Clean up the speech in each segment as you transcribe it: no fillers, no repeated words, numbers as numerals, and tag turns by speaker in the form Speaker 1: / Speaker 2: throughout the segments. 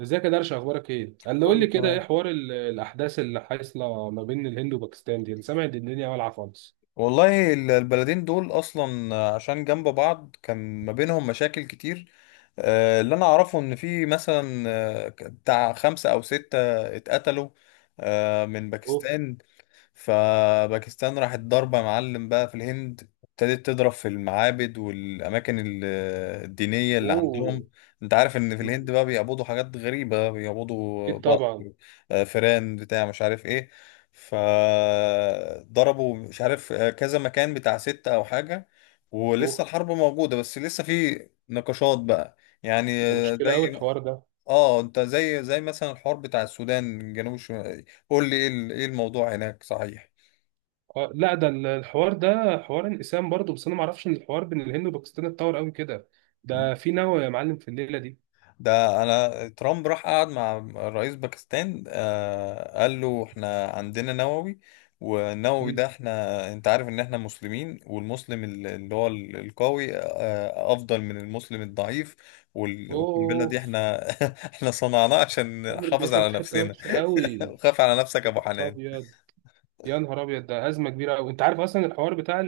Speaker 1: ازيك يا درش، اخبارك ايه؟
Speaker 2: بقول
Speaker 1: قول لي
Speaker 2: لك
Speaker 1: كده ايه
Speaker 2: تمام.
Speaker 1: حوار الاحداث اللي حاصله ما بين الهند وباكستان دي؟ انا سامع ان الدنيا والعه خالص.
Speaker 2: والله البلدين دول اصلا عشان جنب بعض كان ما بينهم مشاكل كتير. اللي انا اعرفه ان في مثلا بتاع خمسة او ستة اتقتلوا من
Speaker 1: اوف.
Speaker 2: باكستان. فباكستان راحت ضاربة معلم بقى في الهند، ابتدت تضرب في المعابد والأماكن الدينية اللي
Speaker 1: اوه.
Speaker 2: عندهم. انت عارف ان في
Speaker 1: مم.
Speaker 2: الهند بقى بيعبدوا حاجات غريبة، بيعبدوا
Speaker 1: اكيد طبعا.
Speaker 2: بقر، فيران، بتاع مش عارف ايه. فضربوا مش عارف كذا مكان بتاع ستة او حاجة.
Speaker 1: اوه.
Speaker 2: ولسه الحرب موجودة، بس لسه في نقاشات بقى. يعني
Speaker 1: ده مشكله قوي
Speaker 2: زي.
Speaker 1: الحوار ده.
Speaker 2: اه، انت زي مثلا الحوار بتاع السودان، جنوب الشمال، قول لي ايه ايه الموضوع هناك، صحيح؟
Speaker 1: آه، لا. ده الحوار ده حوار انقسام برضه، بس انا ما اعرفش ان الحوار بين الهند وباكستان اتطور قوي كده. ده في نوى يا معلم في الليله دي.
Speaker 2: ده انا ترامب راح قعد مع رئيس باكستان، قال له احنا عندنا نووي. والنووي ده
Speaker 1: مم.
Speaker 2: احنا، انت عارف ان احنا مسلمين، والمسلم اللي هو القوي افضل من المسلم الضعيف. والقنبله دي
Speaker 1: اوف.
Speaker 2: احنا احنا صنعناها عشان
Speaker 1: عمرو
Speaker 2: نحافظ
Speaker 1: دخل
Speaker 2: على
Speaker 1: في حته
Speaker 2: نفسنا.
Speaker 1: وحشه قوي.
Speaker 2: خاف على نفسك يا
Speaker 1: يا
Speaker 2: ابو
Speaker 1: نهار
Speaker 2: حنان.
Speaker 1: ابيض، يا نهار ابيض، ده ازمه كبيره قوي. انت عارف اصلا الحوار بتاع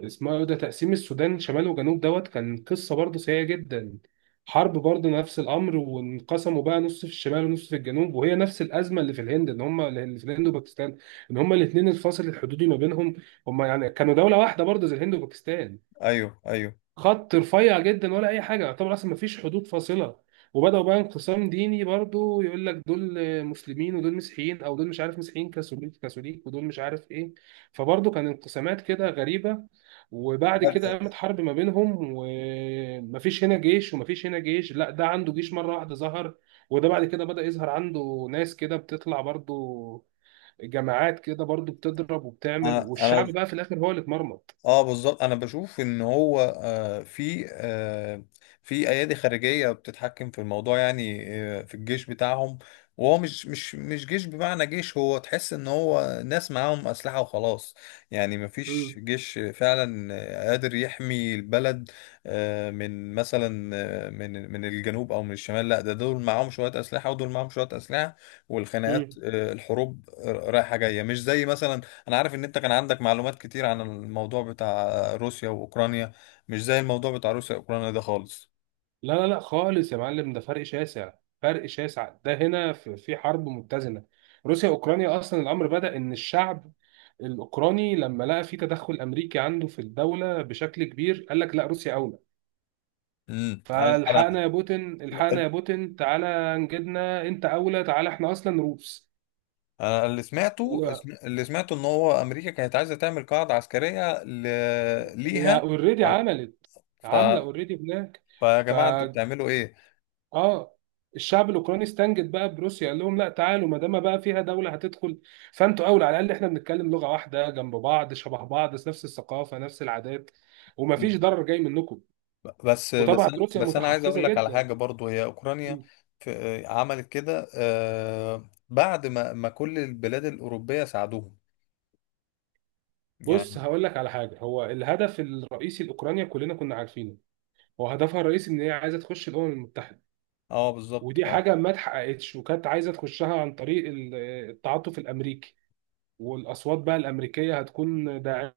Speaker 1: اسمه ايه، ده تقسيم السودان شمال وجنوب دوت، كان قصة برضه سيئة جدا. حرب برضه نفس الأمر، وانقسموا بقى نص في الشمال ونص في الجنوب، وهي نفس الأزمة اللي في الهند، إن هم اللي في الهند وباكستان، إن هم الاتنين الفاصل الحدودي ما بينهم. هم يعني كانوا دولة واحدة برضه زي الهند وباكستان.
Speaker 2: ايوه، ايوه.
Speaker 1: خط رفيع جدا ولا اي حاجه، يعتبر اصلا ما فيش حدود فاصله. وبداوا بقى انقسام ديني برضو، يقول لك دول مسلمين ودول مسيحيين، او دول مش عارف مسيحيين كاثوليك كاثوليك ودول مش عارف ايه. فبرضو كان انقسامات كده غريبه. وبعد كده
Speaker 2: لا،
Speaker 1: قامت حرب ما بينهم، ومفيش هنا جيش ومفيش هنا جيش، لا ده عنده جيش مره واحده ظهر. وده بعد كده بدأ يظهر عنده ناس كده بتطلع برضو، جماعات كده برضو بتضرب وبتعمل،
Speaker 2: انا
Speaker 1: والشعب
Speaker 2: انا.
Speaker 1: بقى في الاخر هو اللي اتمرمط.
Speaker 2: اه، بالظبط. انا بشوف ان هو في ايادي خارجيه بتتحكم في الموضوع، يعني في الجيش بتاعهم. وهو مش جيش بمعنى جيش، هو تحس ان هو ناس معاهم اسلحه وخلاص. يعني مفيش جيش فعلا قادر يحمي البلد من مثلا من الجنوب او من الشمال. لا، ده دول معاهم شويه اسلحه ودول معاهم شويه اسلحه، والخناقات
Speaker 1: مم.
Speaker 2: الحروب رايحه جايه، مش زي مثلا. انا عارف ان انت كان عندك معلومات كتير عن الموضوع بتاع روسيا واوكرانيا. مش زي الموضوع بتاع روسيا واوكرانيا ده خالص.
Speaker 1: لا، لا، لا، خالص يا معلم. ده فرق شاسع، فرق شاسع. ده هنا في حرب متزنه. روسيا اوكرانيا، اصلا الامر بدا ان الشعب الاوكراني لما لقى في تدخل امريكي عنده في الدوله بشكل كبير، قال لك لا، روسيا اولى.
Speaker 2: انا.
Speaker 1: فالحقنا يا بوتين،
Speaker 2: لا.
Speaker 1: الحقنا
Speaker 2: انا
Speaker 1: يا بوتين، تعالى نجدنا، انت اولى، تعالى احنا اصلا روس.
Speaker 2: أنا اللي
Speaker 1: قال
Speaker 2: سمعته
Speaker 1: له،
Speaker 2: اللي سمعته ان هو امريكا كانت عايزه تعمل قاعده عسكريه ل...
Speaker 1: هي
Speaker 2: ليها
Speaker 1: اوريدي
Speaker 2: على-
Speaker 1: عملت،
Speaker 2: ف
Speaker 1: عامله اوريدي هناك.
Speaker 2: فيا جماعه، انتوا بتعملوا ايه؟
Speaker 1: اه. الشعب الاوكراني استنجد بقى بروسيا، قال لهم لا، تعالوا، ما دام بقى فيها دوله هتدخل، فانتوا اولى. على الاقل احنا بنتكلم لغه واحده، جنب بعض، شبه بعض، نفس الثقافه، نفس العادات، ومفيش ضرر جاي منكم.
Speaker 2: بس بس
Speaker 1: وطبعا
Speaker 2: انا
Speaker 1: روسيا
Speaker 2: بس انا عايز
Speaker 1: متحفزه
Speaker 2: اقول لك على
Speaker 1: جدا.
Speaker 2: حاجه. برضو هي اوكرانيا عملت كده بعد ما كل البلاد الاوروبيه ساعدوهم،
Speaker 1: بص
Speaker 2: يعني.
Speaker 1: هقول لك على حاجه، هو الهدف الرئيسي لاوكرانيا كلنا كنا عارفينه، هو هدفها الرئيسي ان هي عايزه تخش الامم المتحده.
Speaker 2: اه، بالظبط
Speaker 1: ودي
Speaker 2: آه.
Speaker 1: حاجه ما اتحققتش، وكانت عايزه تخشها عن طريق التعاطف الامريكي، والاصوات بقى الامريكيه هتكون داعمه.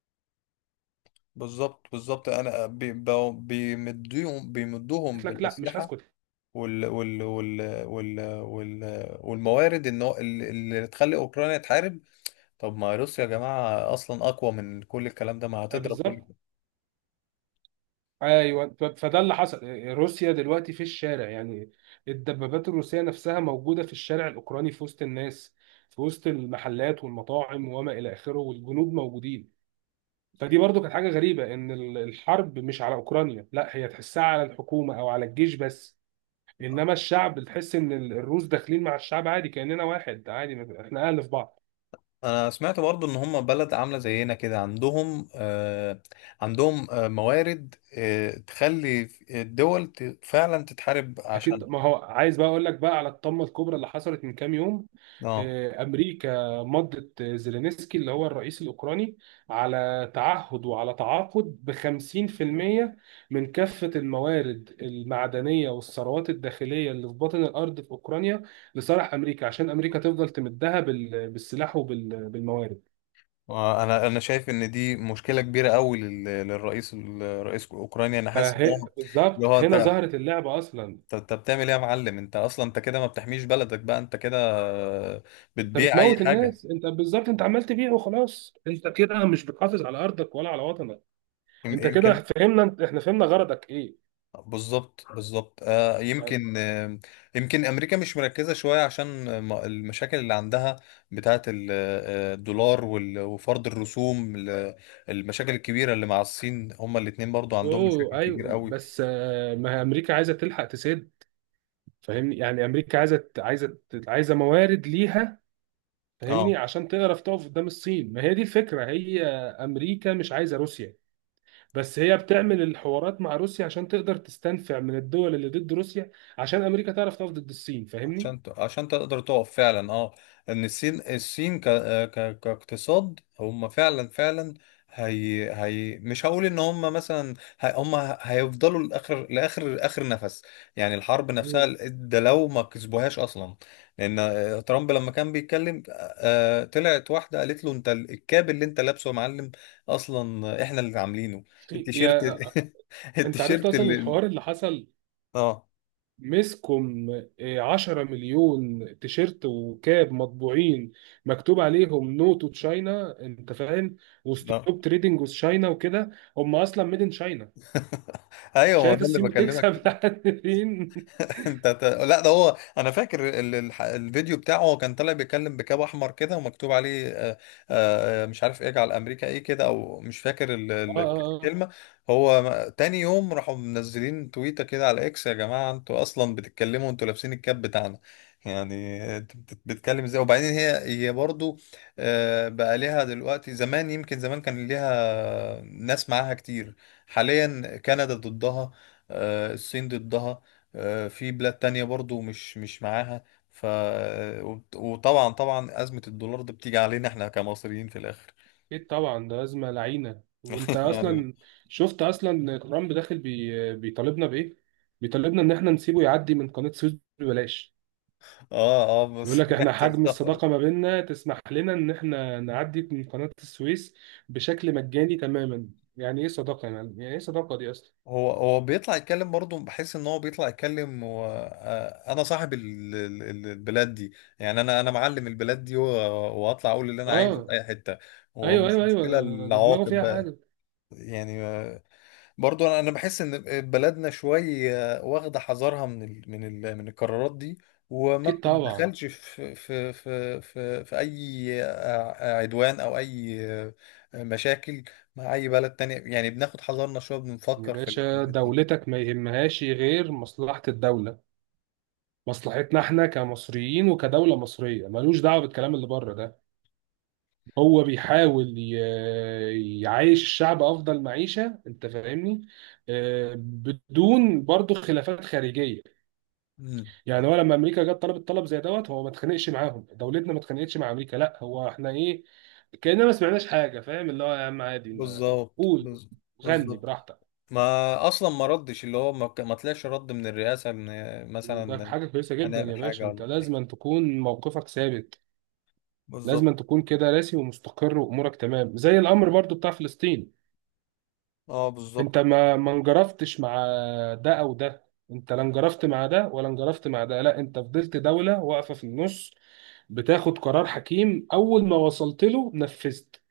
Speaker 2: بالظبط، بالظبط. انا بيمدوهم
Speaker 1: قالت لك لا، مش
Speaker 2: بالاسلحه
Speaker 1: هسكت.
Speaker 2: وال وال وال وال وال والموارد ان هو اللي تخلي اوكرانيا تحارب. طب ما روسيا يا جماعه اصلا اقوى من كل الكلام ده، ما
Speaker 1: أي
Speaker 2: هتضرب كل
Speaker 1: بالظبط.
Speaker 2: ده.
Speaker 1: ايوه، فده اللي حصل. روسيا دلوقتي في الشارع يعني، الدبابات الروسيه نفسها موجوده في الشارع الاوكراني، في وسط الناس، في وسط المحلات والمطاعم وما الى اخره، والجنود موجودين. فدي برضو كانت حاجه غريبه، ان الحرب مش على اوكرانيا، لا هي تحسها على الحكومه او على الجيش بس. انما الشعب تحس ان الروس داخلين مع الشعب عادي، كاننا واحد عادي، احنا اهل في بعض.
Speaker 2: انا سمعت برضو ان هم بلد عامله زينا كده، عندهم موارد تخلي الدول فعلا تتحارب
Speaker 1: اكيد،
Speaker 2: عشانها.
Speaker 1: ما هو عايز بقى اقول لك بقى على الطامه الكبرى اللي حصلت من كام يوم.
Speaker 2: اه.
Speaker 1: امريكا مضت زيلينسكي اللي هو الرئيس الاوكراني على تعهد وعلى تعاقد ب 50% من كافه الموارد المعدنيه والثروات الداخليه اللي في باطن الارض في اوكرانيا، لصالح امريكا، عشان امريكا تفضل تمدها بالسلاح وبالموارد.
Speaker 2: انا شايف ان دي مشكله كبيره قوي للرئيس اوكرانيا. انا حاسس ان
Speaker 1: فهي
Speaker 2: هو اللي
Speaker 1: بالظبط
Speaker 2: هو
Speaker 1: هنا
Speaker 2: انت.
Speaker 1: ظهرت اللعبه اصلا.
Speaker 2: طب انت بتعمل ايه يا معلم؟ انت اصلا انت كده ما بتحميش بلدك، بقى انت كده
Speaker 1: انت
Speaker 2: بتبيع اي
Speaker 1: بتموت
Speaker 2: حاجه.
Speaker 1: الناس، انت بالظبط انت عمال تبيع وخلاص، انت كده مش بتحافظ على ارضك ولا على وطنك.
Speaker 2: يم-
Speaker 1: انت كده
Speaker 2: يمكن
Speaker 1: فهمنا، احنا فهمنا غرضك ايه
Speaker 2: بالظبط، بالظبط.
Speaker 1: يعني.
Speaker 2: يمكن امريكا مش مركزه شويه، عشان المشاكل اللي عندها بتاعه الدولار وفرض الرسوم المشاكل الكبيره اللي مع الصين. هما الاتنين برضو عندهم مشاكل
Speaker 1: اوه،
Speaker 2: كبيره
Speaker 1: ايوه،
Speaker 2: قوي.
Speaker 1: بس، ما هي امريكا عايزه تلحق تسد، فاهمني يعني. امريكا عايزه عايزه موارد ليها،
Speaker 2: اه،
Speaker 1: فاهمني، عشان تعرف تقف قدام الصين. ما هي دي الفكره، هي امريكا مش عايزه روسيا، بس هي بتعمل الحوارات مع روسيا عشان تقدر تستنفع من الدول اللي ضد روسيا، عشان امريكا تعرف تقف ضد الصين، فاهمني.
Speaker 2: عشان تقدر تقف فعلا، اه، ان الصين كاقتصاد هم فعلا، فعلا. هي مش هقول ان هم مثلا هم هيفضلوا لاخر نفس، يعني الحرب نفسها
Speaker 1: مم.
Speaker 2: ده لو ما كسبوهاش اصلا. لان ترامب لما كان بيتكلم. طلعت واحده قالت له: انت الكاب اللي انت لابسه يا معلم اصلا احنا اللي عاملينه، التيشيرت.
Speaker 1: يا آه، انت عرفت
Speaker 2: التيشيرت
Speaker 1: اصلا
Speaker 2: اللي.
Speaker 1: الحوار اللي حصل؟
Speaker 2: اه،
Speaker 1: مسكم، 10 مليون تيشيرت وكاب مطبوعين، مكتوب عليهم نو تو تشاينا انت فاهم،
Speaker 2: اه.
Speaker 1: وستوب تريدنج وذ تشاينا وكده. هم اصلا ميد ان تشاينا.
Speaker 2: ايوه، ما هو
Speaker 1: شايف
Speaker 2: ده اللي
Speaker 1: الصين
Speaker 2: بكلمك.
Speaker 1: بتكسب لحد فين.
Speaker 2: لا، ده هو. انا فاكر الفيديو بتاعه، هو كان طالع بيتكلم بكاب احمر كده ومكتوب عليه مش عارف اجعل امريكا ايه كده، او مش فاكر
Speaker 1: اه، اه، اه.
Speaker 2: الكلمه. هو تاني يوم راحوا منزلين تويته كده على اكس: يا جماعه انتوا اصلا بتتكلموا، انتوا لابسين الكاب بتاعنا، يعني انت بتتكلم ازاي؟ وبعدين هي برضو بقى ليها دلوقتي. زمان يمكن زمان كان ليها ناس معاها كتير، حاليا كندا ضدها، الصين ضدها، في بلاد تانية برضو مش معاها. ف وطبعا، طبعا أزمة الدولار دي بتيجي علينا احنا كمصريين في الآخر،
Speaker 1: اكيد طبعا، ده ازمه لعينه. وانت
Speaker 2: يعني.
Speaker 1: اصلا شفت اصلا ترامب داخل بيطالبنا بايه؟ بيطالبنا ان احنا نسيبه يعدي من قناه سويس ببلاش.
Speaker 2: اه، اه،
Speaker 1: يقول
Speaker 2: بس
Speaker 1: لك احنا
Speaker 2: سمعت
Speaker 1: حجم
Speaker 2: الخبر.
Speaker 1: الصداقة ما بيننا تسمح لنا ان احنا نعدي من قناة السويس بشكل مجاني تماما. يعني ايه صداقة يا معلم، يعني ايه صداقة دي اصلا؟
Speaker 2: هو بيطلع يتكلم برضه، بحس ان هو بيطلع يتكلم و... آه، انا صاحب البلاد دي، يعني انا معلم البلاد دي. واطلع اقول اللي انا عايزه في
Speaker 1: اه،
Speaker 2: اي حتة،
Speaker 1: ايوه،
Speaker 2: ومش
Speaker 1: ايوه، ايوه،
Speaker 2: مشكلة
Speaker 1: ده دماغه
Speaker 2: العواقب
Speaker 1: فيها
Speaker 2: بقى.
Speaker 1: حاجة.
Speaker 2: يعني برضو انا، أنا بحس ان بلدنا شويه واخده حذرها من القرارات دي، وما
Speaker 1: اكيد طبعا.
Speaker 2: بتتدخلش في اي عدوان او اي مشاكل مع اي بلد تانية. يعني بناخد حذرنا شويه،
Speaker 1: يا
Speaker 2: بنفكر في
Speaker 1: باشا،
Speaker 2: الحاجات دي.
Speaker 1: دولتك ما يهمهاش غير مصلحة الدولة. مصلحتنا احنا كمصريين وكدولة مصرية، ملوش دعوة بالكلام اللي بره ده. هو بيحاول يعيش الشعب افضل معيشة، انت فاهمني، بدون برضه خلافات خارجية.
Speaker 2: مم.
Speaker 1: يعني هو لما امريكا جت طلبت طلب زي دوت، هو ما اتخانقش معاهم، دولتنا ما اتخانقتش مع امريكا، لا هو احنا ايه، كاننا ما سمعناش حاجه. فاهم اللي هو يا عم عادي،
Speaker 2: بالظبط.
Speaker 1: قول، غني
Speaker 2: بالظبط.
Speaker 1: براحتك.
Speaker 2: ما اصلا ما ردش. اللي هو ما طلعش رد من الرئاسه ان
Speaker 1: ده
Speaker 2: مثلا
Speaker 1: حاجه كويسه جدا
Speaker 2: هنعمل
Speaker 1: يا باشا،
Speaker 2: حاجه
Speaker 1: انت
Speaker 2: ولا.
Speaker 1: لازم تكون موقفك ثابت،
Speaker 2: بالظبط.
Speaker 1: لازم تكون كده راسي ومستقر وامورك تمام. زي الامر برضو بتاع فلسطين،
Speaker 2: اه،
Speaker 1: انت
Speaker 2: بالظبط.
Speaker 1: ما انجرفتش مع ده او ده. انت لا انجرفت مع ده ولا انجرفت مع ده، لا انت فضلت دوله واقفه في النص، بتاخد قرار حكيم اول ما وصلت له نفذت.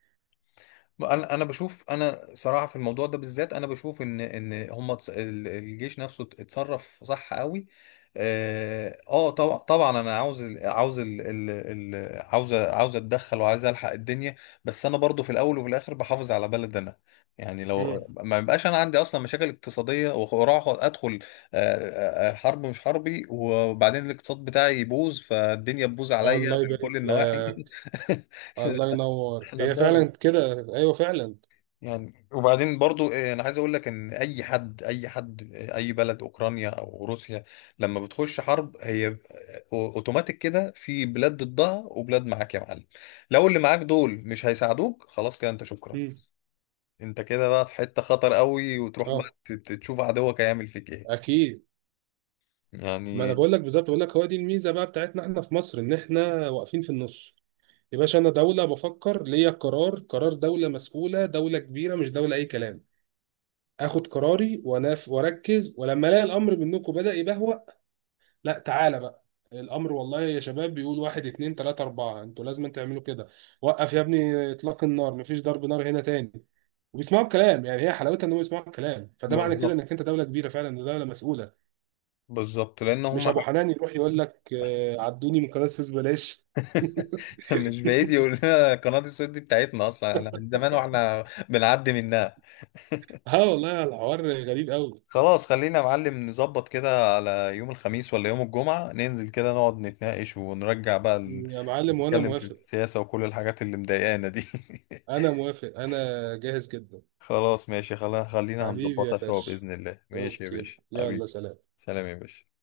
Speaker 2: انا بشوف، انا صراحه في الموضوع ده بالذات انا بشوف ان هم الجيش نفسه اتصرف صح قوي. اه طبعا، طبعا. انا عاوز ال- عاوز ال ال ال عاوز عاوز اتدخل، وعاوز الحق الدنيا، بس انا برضو في الاول وفي الاخر بحافظ على بلد انا، يعني.
Speaker 1: مم.
Speaker 2: لو ما يبقاش انا عندي اصلا مشاكل اقتصاديه واروح ادخل حرب مش حربي، وبعدين الاقتصاد بتاعي يبوظ، فالدنيا تبوظ عليا
Speaker 1: الله
Speaker 2: من
Speaker 1: يبارك
Speaker 2: كل النواحي.
Speaker 1: لك. الله ينور،
Speaker 2: احنا
Speaker 1: هي
Speaker 2: بنعمل،
Speaker 1: فعلا كده. ايوه فعلا.
Speaker 2: يعني. وبعدين برضو انا عايز اقول لك ان اي حد، اي حد، اي بلد، اوكرانيا او روسيا، لما بتخش حرب، هي اوتوماتيك كده في بلاد ضدها وبلاد معاك يا معلم. لو اللي معاك دول مش هيساعدوك، خلاص كده انت شكرا.
Speaker 1: مم.
Speaker 2: انت كده بقى في حتة خطر قوي، وتروح
Speaker 1: اه،
Speaker 2: بقى تشوف عدوك هيعمل فيك ايه،
Speaker 1: اكيد. ما انا
Speaker 2: يعني.
Speaker 1: بقول لك بالظبط، بقول لك هو دي الميزه بقى بتاعتنا احنا في مصر، ان احنا واقفين في النص. يا باشا، انا دوله بفكر ليا قرار، قرار دوله مسؤوله، دوله كبيره، مش دوله اي كلام. اخد قراري واناف واركز، ولما الاقي الامر منكم بدا يبهوأ، لا تعالى بقى الامر والله يا شباب، بيقول واحد اتنين تلاته اربعه، انتوا لازم تعملوا كده. وقف يا ابني اطلاق النار، مفيش ضرب نار هنا تاني. وبيسمعوا الكلام، يعني هي حلاوتها ان هم يسمعوا الكلام، فده معنى كده
Speaker 2: بالظبط،
Speaker 1: انك انت دوله كبيره فعلا، إن دوله مسؤوله.
Speaker 2: بالظبط، لان
Speaker 1: مش
Speaker 2: هم.
Speaker 1: ابو حنان يروح يقول لك عدوني من قناه السويس بلاش.
Speaker 2: مش بعيد يقول لنا قناة السويس دي بتاعتنا اصلا، احنا من زمان واحنا بنعدي منها.
Speaker 1: اه والله الحوار غريب قوي.
Speaker 2: خلاص، خلينا يا معلم نظبط كده على يوم الخميس ولا يوم الجمعة، ننزل كده نقعد نتناقش ونرجع بقى
Speaker 1: يا معلم وانا
Speaker 2: نتكلم في
Speaker 1: موافق،
Speaker 2: السياسة وكل الحاجات اللي مضايقانا دي.
Speaker 1: انا موافق، انا جاهز جدا.
Speaker 2: خلاص ماشي. خلينا
Speaker 1: حبيبي يا
Speaker 2: هنظبطها سوا
Speaker 1: باشا،
Speaker 2: بإذن الله. ماشي يا
Speaker 1: اوكي،
Speaker 2: باشا،
Speaker 1: يلا
Speaker 2: حبيبي.
Speaker 1: سلام.
Speaker 2: سلام يا باشا.